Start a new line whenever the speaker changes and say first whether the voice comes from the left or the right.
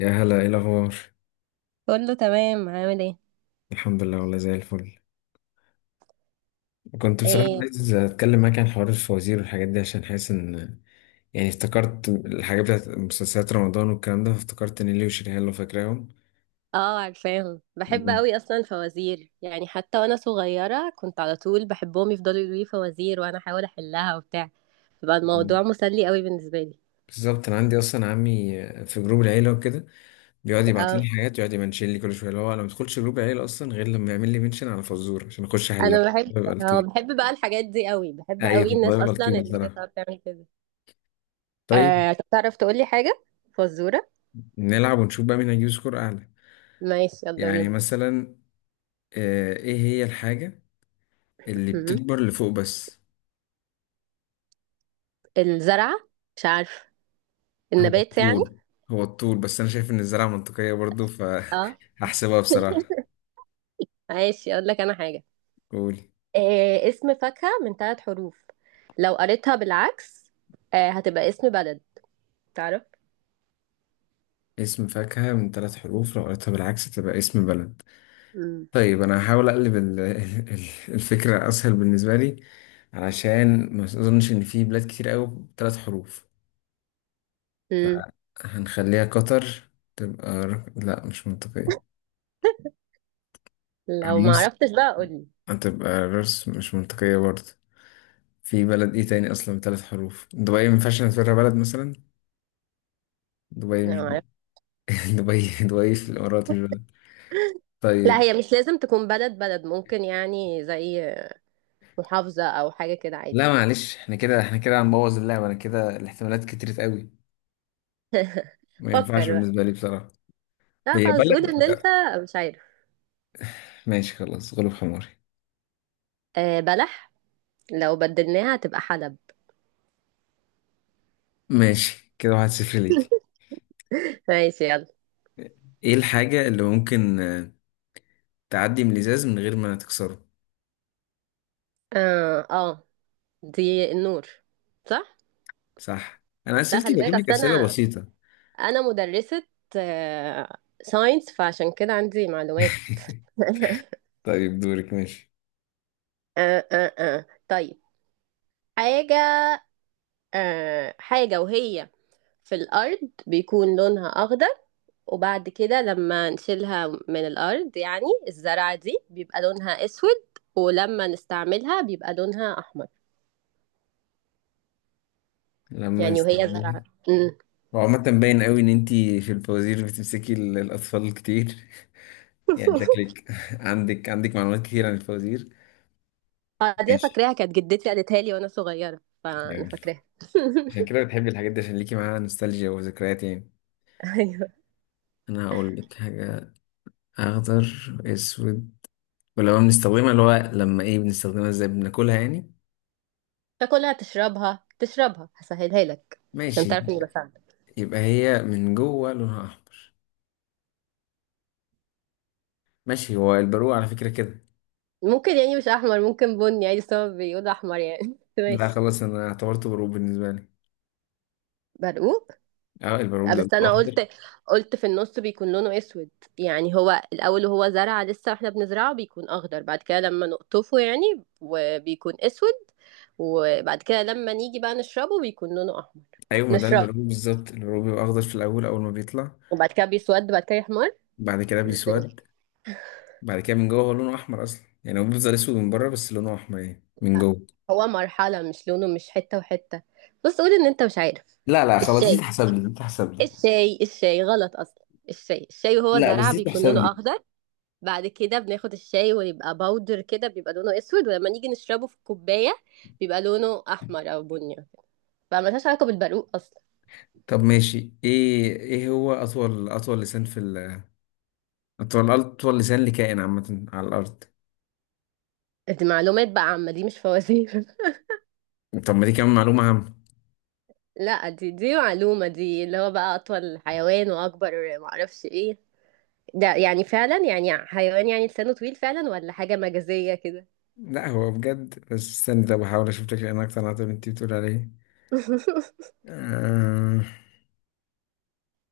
left: يا هلا، ايه الاخبار؟
right: بقول له تمام، عامل ايه؟
left: الحمد لله والله زي الفل. كنت بصراحه الحمد لله
right: ايه؟
left: عايز اتكلم معاك عن حوار الفوازير والحاجات دي عشان حاسس ان يعني افتكرت الحاجات بتاعت مسلسلات رمضان والكلام ده، فافتكرت نيلي وشريهان لو فاكراهم.
right: اه، عارفاهم، بحب
left: مم.
right: قوي اصلا فوازير، يعني حتى وانا صغيره كنت على طول بحبهم يفضلوا يقولوا لي فوازير وانا احاول احلها وبتاع. بقى الموضوع مسلي قوي بالنسبه لي.
left: بالظبط، انا عندي اصلا عمي في جروب العيله وكده بيقعد يبعت
right: اه
left: لي حاجات، يقعد يمنشن لي كل شويه. اللي هو انا ما بدخلش جروب العيله اصلا غير لما يعمل لي منشن على فزوره عشان اخش احلها.
right: انا بحب.
left: بيبقى
right: اه
left: لطيف.
right: بحب بقى الحاجات دي قوي، بحب
left: ايوه
right: قوي
left: والله
right: الناس
left: بيبقى
right: اصلا
left: لطيف
right: اللي هي
left: بصراحه.
right: بتعرف تعمل كده.
left: طيب
right: آه طب تعرف تقول لي حاجه، فزوره.
left: نلعب ونشوف بقى مين هيجيب سكور اعلى.
right: ماشي يلا
left: يعني
right: بينا.
left: مثلا ايه هي الحاجة اللي
right: م- م.
left: بتكبر لفوق بس؟
right: الزرعه. مش عارف.
left: هو
right: النبات يعني.
left: الطول. هو الطول، بس انا شايف ان الزراعة منطقية برضو
right: اه.
left: فهحسبها بصراحة.
right: ماشي اقول لك انا حاجه.
left: قول.
right: آه، اسم فاكهة من ثلاث حروف لو قريتها بالعكس، آه، هتبقى اسم بلد. تعرف؟
left: اسم فاكهة من ثلاث حروف لو قريتها بالعكس تبقى اسم بلد.
right: مم.
left: طيب انا هحاول اقلب الفكرة اسهل بالنسبة لي، علشان ما اظنش ان في بلاد كتير قوي بثلاث حروف.
right: مم.
left: هنخليها قطر، تبقى لا مش منطقية.
right: لو ما
left: مصر
right: عرفتش بقى قولي.
left: هتبقى راس، مش منطقية برضه. في بلد ايه تاني اصلا بثلاث حروف؟ دبي ما ينفعش نعتبرها بلد مثلا. دبي
right: لو
left: مش
right: ما
left: ب-
right: عرفت-
left: دبي، دبي في الامارات مش بلد.
right: لا،
left: طيب
right: هي مش لازم تكون بلد بلد، ممكن يعني زي محافظة أو حاجة كده
left: لا
right: عادي.
left: معلش، احنا كده، احنا كده هنبوظ اللعبه. انا كده الاحتمالات كترت قوي، ما ينفعش
right: فكر بقى.
left: بالنسبه لي بصراحه.
right: لا
left: هي
right: خلاص،
left: بلد،
right: قول إن أنت
left: لا.
right: مش عارف.
left: ماشي خلاص غلب حماري.
right: آه، بلح، لو بدلناها هتبقى حلب.
left: ماشي، كده واحد صفر ليكي.
right: ماشي يلا.
left: ايه الحاجه اللي ممكن تعدي من الازاز من غير ما تكسره؟
right: اه اه، دي النور، صح؟
left: صح. انا
right: لا
left: اسئلتي
right: خلي
left: بجيب
right: بالك، أصل
left: لك اسئله
right: أنا،
left: بسيطه.
right: أنا مدرسة آه ساينس، فعشان كده عندي معلومات.
left: طيب دورك. ماشي.
right: طيب، حاجة. آه، حاجة وهي في الأرض بيكون لونها أخضر، وبعد كده لما نشيلها من الأرض يعني الزرعة دي بيبقى لونها أسود، ولما نستعملها بيبقى لونها أحمر.
left: لما
right: يعني وهي
left: نستعملها.
right: زرعة. أمم.
left: وعامة باين قوي ان انتي في الفوازير بتمسكي الاطفال كتير يعني شكلك عندك معلومات كتير عن الفوازير.
right: آه، دي أنا
left: ماشي.
right: فاكراها كانت جدتي قالتها لي وأنا صغيرة، فأنا
left: يعني
right: فاكراها.
left: عشان كده بتحبي الحاجات دي، عشان ليكي معاها نوستالجيا وذكريات يعني.
right: أيوه.
left: انا هقول لك حاجة: اخضر، اسود، ولو بنستخدمها، اللي هو لما ايه بنستخدمها ازاي، بناكلها يعني؟
right: تاكلها تشربها، تشربها هسهلها لك، عشان
left: ماشي.
right: تعرف إني بساعدك.
left: يبقى هي من جوه لونها احمر. ماشي، هو البرقوق على فكرة كده.
right: ممكن يعني مش احمر، ممكن بني عادي، بس هو بيقول احمر يعني. بس
left: لا
right: ماشي.
left: خلاص، انا اعتبرته برقوق بالنسبة لي.
right: برقوق.
left: اه البرقوق
right: آه،
left: ده لونه
right: بس انا
left: اخضر.
right: قلت، قلت في النص بيكون لونه اسود، يعني هو الاول وهو زرعه لسه واحنا بنزرعه بيكون اخضر، بعد كده لما نقطفه يعني وبيكون اسود، وبعد كده لما نيجي بقى نشربه بيكون لونه احمر.
left: ايوه ما ده
right: نشربه
left: البرغوث بالظبط. البرغوث بيبقى اخضر في الاول، اول ما بيطلع،
right: وبعد كده بيسود بعد كده يحمر.
left: بعد كده
right: ازاي؟
left: بيسود. بعد كده من جوه هو لونه احمر اصلا، يعني هو بيفضل اسود من بره بس لونه احمر يعني من
right: لا،
left: جوه.
right: هو مرحله، مش لونه، مش حته وحته. بص قول ان انت مش عارف.
left: لا خلاص، دي
right: الشاي،
left: تحسب لي دي تحسب لي
right: الشاي. الشاي غلط اصلا. الشاي الشاي وهو
left: لا بس
right: زرع
left: دي
right: بيكون
left: تحسب
right: لونه
left: لي.
right: اخضر، بعد كده بناخد الشاي ويبقى باودر كده بيبقى لونه اسود، ولما نيجي نشربه في الكوبايه بيبقى لونه احمر او بني. فملهاش علاقه بالبرقوق اصلا.
left: طب ماشي. ايه هو اطول لسان في اطول لسان لكائن عامة على الارض.
right: دي معلومات بقى عامه، دي مش فوازير.
left: طب ما دي كمان معلومة عامة.
right: لا، دي معلومه، دي اللي هو بقى اطول حيوان واكبر معرفش ايه، ده يعني فعلا يعني حيوان يعني لسانه طويل فعلا، ولا حاجه مجازيه كده.
left: لا هو بجد، بس استني. طب بحاول اشوف لك لان اكتر عن اللي انت بتقول عليه. آه...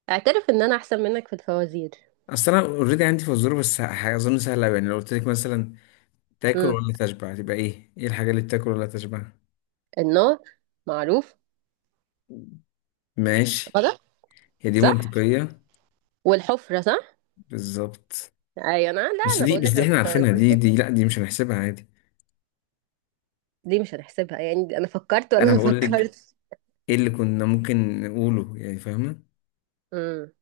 right: اعترف ان انا احسن منك في الفوازير.
left: اصل انا اوريدي عندي فزوره، بس اظن سهله أوي. يعني لو قلت لك مثلا تاكل
right: امم،
left: ولا تشبع، تبقى ايه؟ ايه الحاجة اللي بتاكل ولا تشبع؟
right: النار، معروف.
left: ماشي.
right: غلط.
left: هي دي
right: صح،
left: منطقية.
right: والحفرة صح.
left: بالظبط.
right: ايوه انا، لا،
left: بس
right: انا
left: دي
right: بقول
left: بس
right: لك
left: دي
right: انا في
left: احنا عارفينها، دي
right: الفوازير.
left: دي لا دي مش هنحسبها عادي.
right: دي مش هنحسبها، يعني دي انا فكرت وانا
left: انا
right: ما
left: بقول لك
right: فكرتش.
left: ايه اللي كنا ممكن نقوله يعني، فاهمة؟
right: امم.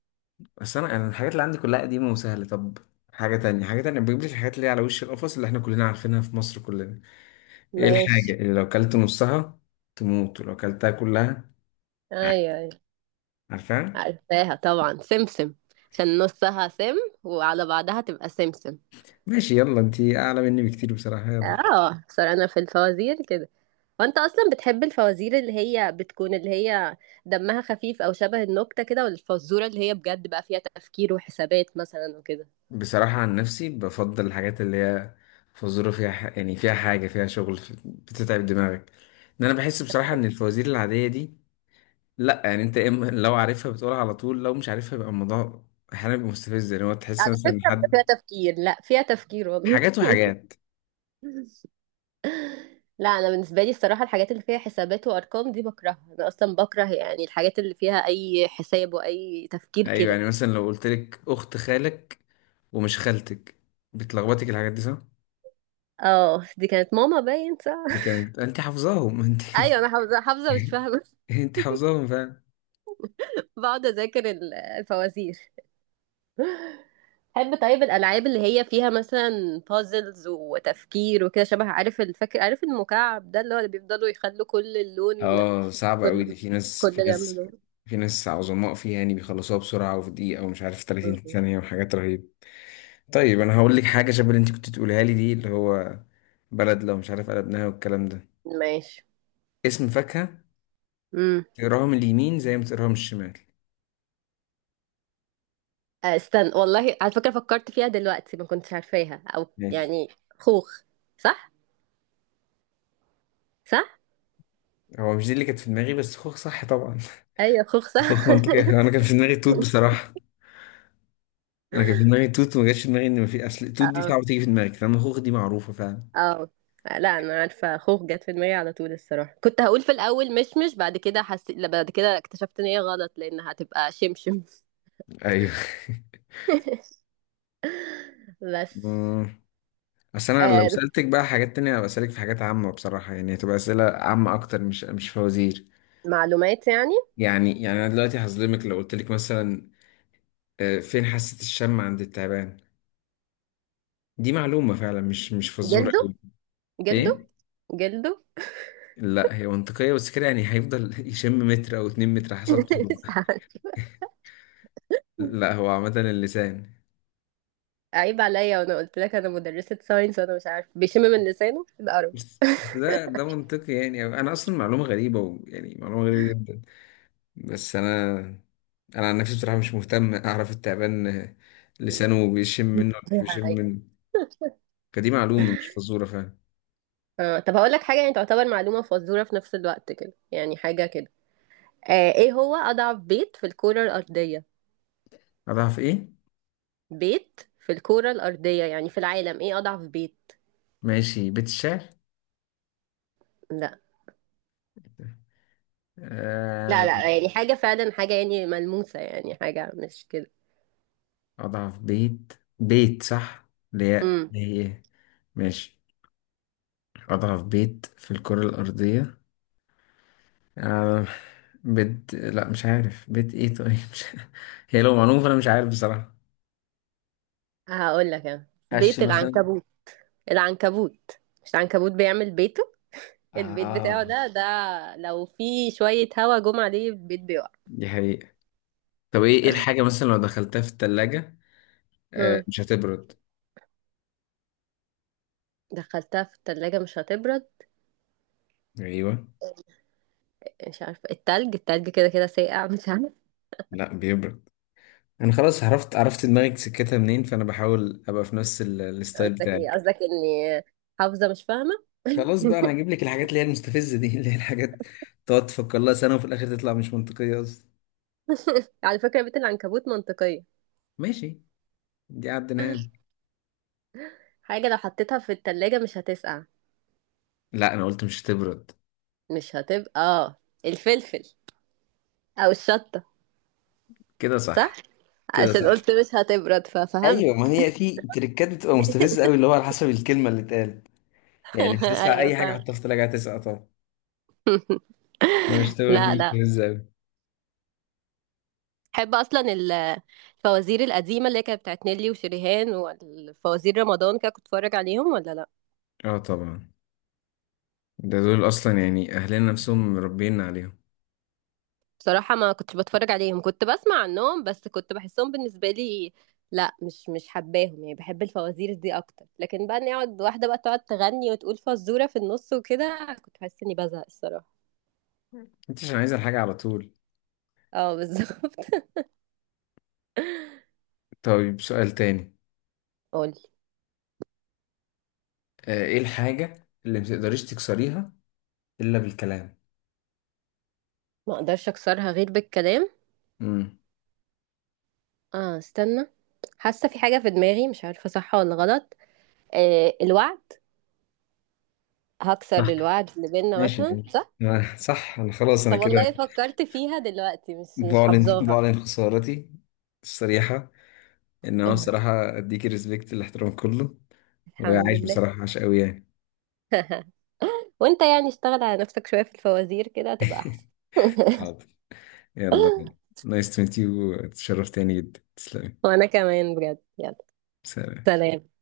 left: بس انا الحاجات اللي عندي كلها قديمة وسهلة. طب حاجة تانية، حاجة تانية بجيب لك. الحاجات اللي هي على وش القفص اللي احنا كلنا عارفينها في مصر كلنا. ايه الحاجة
right: ماشي.
left: اللي لو كلت نصها تموت، ولو كلتها كلها
right: ايوه
left: عادي؟
right: ايوه.
left: عارفاها.
right: عارفاها طبعا، سمسم، عشان نصها سم وعلى بعضها تبقى سمسم.
left: ماشي يلا، انتي اعلى مني بكتير بصراحة. يلا
right: اه صار انا في الفوازير كده. وانت اصلا بتحب الفوازير اللي هي بتكون اللي هي دمها خفيف او شبه النكتة كده، ولا الفزورة اللي هي بجد بقى فيها تفكير وحسابات مثلا وكده.
left: بصراحة عن نفسي بفضل الحاجات اللي هي فزورة فيها يعني فيها حاجة فيها شغل، بتتعب دماغك. ان انا بحس بصراحة ان الفوازير العادية دي، لا يعني انت إما لو عارفها بتقولها على طول، لو مش عارفها يبقى الموضوع احيانا بيبقى مستفز يعني، هو تحس
right: على
left: مثلا
right: فكرة بيبقى
left: حد.
right: فيها تفكير، لا فيها تفكير والله.
left: حاجات وحاجات.
right: لا، انا بالنسبه لي الصراحه الحاجات اللي فيها حسابات وارقام دي بكرهها، انا اصلا بكره يعني الحاجات اللي فيها اي حساب واي تفكير
left: ايوه
right: كده.
left: يعني مثلا لو قلت لك اخت خالك ومش خالتك، بتلخبطك الحاجات دي صح؟
right: اه دي كانت ماما، باين
left: دي
right: صح.
left: كانت انت حافظاهم انت.
right: ايوه انا حافظه، حافظه مش فاهمه.
left: انت حافظاهم.
right: بقعد اذاكر الفوازير. بحب طيب الالعاب اللي هي فيها مثلا بازلز وتفكير وكده، شبه عارف، الفاكر، عارف المكعب ده اللي هو اللي بيفضلوا يخلوا كل اللون،
left: اه صعبة قوي
right: كل
left: دي. في ناس
right: كل
left: في
right: جنب
left: ناس
right: لون.
left: في ناس عظماء فيها يعني بيخلصوها بسرعة، وفي دقيقة ومش عارف 30
right: مم.
left: ثانية وحاجات رهيبة. طيب أنا هقول لك حاجة شبه اللي أنت كنت تقولها لي دي، اللي هو بلد لو مش عارف قلبناها والكلام ده.
right: ماشي.
left: اسم فاكهة تقراها من اليمين زي ما تقراها من الشمال.
right: آه، استنى، والله على فكرة فكرت فيها دلوقتي، ما كنتش عارفاها او
left: ماشي.
right: يعني. خوخ. صح؟ صح.
left: هو مش دي اللي كانت في دماغي، بس خوخ صح طبعا
right: ايوه خوخ صح.
left: خوخ منطقي، أنا كان في دماغي توت بصراحة. أنا كان في دماغي توت وما جاش في دماغي إن ما في أصل توت دي
right: اه
left: صعبة تيجي في دماغك، فاهم؟ خوخ دي معروفة فعلا.
right: اه. لا، انا عارفة خوخ جت في دماغي على طول الصراحة، كنت هقول في الاول مشمش بعد كده حسيت لا، بعد كده اكتشفت ان هي غلط لانها هتبقى شمشم.
left: أيوه.
right: بس.
left: بس انا لو
right: آه.
left: سألتك بقى حاجات تانية هبقى أسألك في حاجات عامة بصراحة، يعني هتبقى أسئلة عامة اكتر، مش فوازير.
right: معلومات يعني.
left: يعني، يعني انا دلوقتي هظلمك لو قلت لك مثلا فين حاسة الشم عند التعبان؟ دي معلومة فعلا، مش فزورة
right: جلده.
left: قوي.
right: جلده.
left: ايه؟
right: جلده.
left: لا هي منطقية بس كده يعني، هيفضل يشم متر او اتنين متر حسب طوله.
right: مش عارف.
left: لا هو عامة اللسان.
right: عيب عليا وانا قلت لك انا مدرسة ساينس، وانا مش عارفة بيشم من لسانه الارض.
left: بس ده منطقي يعني، انا اصلا معلومة غريبة ويعني معلومة غريبة جدا. بس انا، انا عن نفسي بصراحه مش مهتم اعرف التعبان لسانه بيشم منه ولا مش بيشم منه. فدي معلومه مش فزوره فعلا.
right: آه، طب هقول لك حاجة يعني تعتبر معلومة فزورة في نفس الوقت كده، يعني حاجة كده. آه، ايه هو أضعف بيت في الكرة الأرضية؟
left: اضعف ايه؟
right: بيت في الكرة الأرضية يعني في العالم، ايه أضعف بيت؟
left: ماشي، بيت الشعر.
right: لا لا،
left: آه،
right: لا يعني حاجة فعلا، حاجة يعني ملموسة، يعني حاجة مش كده.
left: اضعف بيت. بيت صح، ليه
right: امم.
left: ليه ماشي، اضعف بيت في الكره الارضيه. آه، بيت، لا مش عارف بيت ايه، طيب مش... هي لو معلومه فانا مش عارف بصراحه.
right: هقول لك انا،
left: قش
right: بيت
left: مثلا.
right: العنكبوت. العنكبوت، مش العنكبوت بيعمل بيته، البيت بتاعه
left: اه
right: ده، ده لو في شوية هوا جم عليه البيت بيقع.
left: دي حقيقة. طب ايه الحاجة مثلا لو دخلتها في التلاجة آه
right: امم.
left: مش هتبرد؟
right: دخلتها في التلاجة مش هتبرد.
left: ايوه.
right: مش عارفة، التلج، التلج كده كده ساقع، مش عارفة.
left: لا بيبرد. انا خلاص عرفت، عرفت دماغك سكتها منين، فانا بحاول ابقى في نفس الستايل
right: قصدك ايه؟
left: بتاعك.
right: قصدك اني حافظة مش فاهمة.
left: خلاص بقى انا هجيب لك الحاجات اللي هي المستفزة دي اللي هي الحاجات تقعد تفكر لها سنة وفي الاخر تطلع مش منطقية اصلا.
right: على فكرة بيت العنكبوت منطقية.
left: ماشي دي عدناها لك.
right: حاجة لو حطيتها في التلاجة مش هتسقع،
left: لا انا قلت مش هتبرد.
right: مش هتبقى، اه الفلفل او الشطة.
left: كده
right: صح.
left: صح. كده
right: عشان
left: صح.
right: قلت مش هتبرد ففهمت.
left: ايوه ما هي في تريكات بتبقى مستفزه قوي، اللي هو على حسب الكلمه اللي اتقالت. يعني مش تسقع،
right: ايوه
left: اي حاجة
right: فاهم.
left: حطها في التلاجة هتسقع طبعا. لا مش هتبرد، دي
right: لا لا.
left: مستفزة اوي.
right: بحب اصلا الفوازير القديمه اللي هي كانت بتاعت نيلي وشريهان والفوازير رمضان كده، كنت اتفرج عليهم ولا لا.
left: اه طبعا، ده دول اصلا يعني اهلنا نفسهم مربينا عليهم.
right: بصراحة ما كنتش بتفرج عليهم، كنت بسمع عنهم بس، كنت بحسهم بالنسبة لي، لا مش حباهم، يعني بحب الفوازير دي اكتر، لكن بقى اني اقعد واحدة بقى تقعد تغني وتقول فزورة في النص وكده، كنت بحس اني بزهق الصراحة.
left: انت عشان عايزه الحاجه على طول.
right: اه بالظبط.
left: طيب سؤال تاني.
right: قولي.
left: ايه الحاجه اللي متقدريش تكسريها الا بالكلام؟
right: ما اقدرش اكسرها غير بالكلام.
left: امم،
right: اه استنى، حاسة في حاجة في دماغي مش عارفة صح ولا غلط. آه، الوعد. هكسر
left: صح.
right: الوعد اللي بينا
left: ماشي
right: مثلا،
left: ماشي،
right: صح؟
left: صح، انا خلاص انا
right: طب
left: كده
right: والله فكرت فيها دلوقتي، مش
left: بعلن،
right: حافظاها.
left: بعلن خسارتي الصريحه. ان انا بصراحه اديكي ريسبكت، الاحترام كله،
right: الحمد
left: وعايش
right: لله.
left: بصراحه، عاش قوي يعني.
right: وانت يعني اشتغل على نفسك شوية في الفوازير كده هتبقى احسن.
left: حاضر. يلا نايس تو ميت يو، اتشرفت تاني جدا، تسلمي.
right: وانا كمان بجد، يلا
left: سلام.
right: سلام.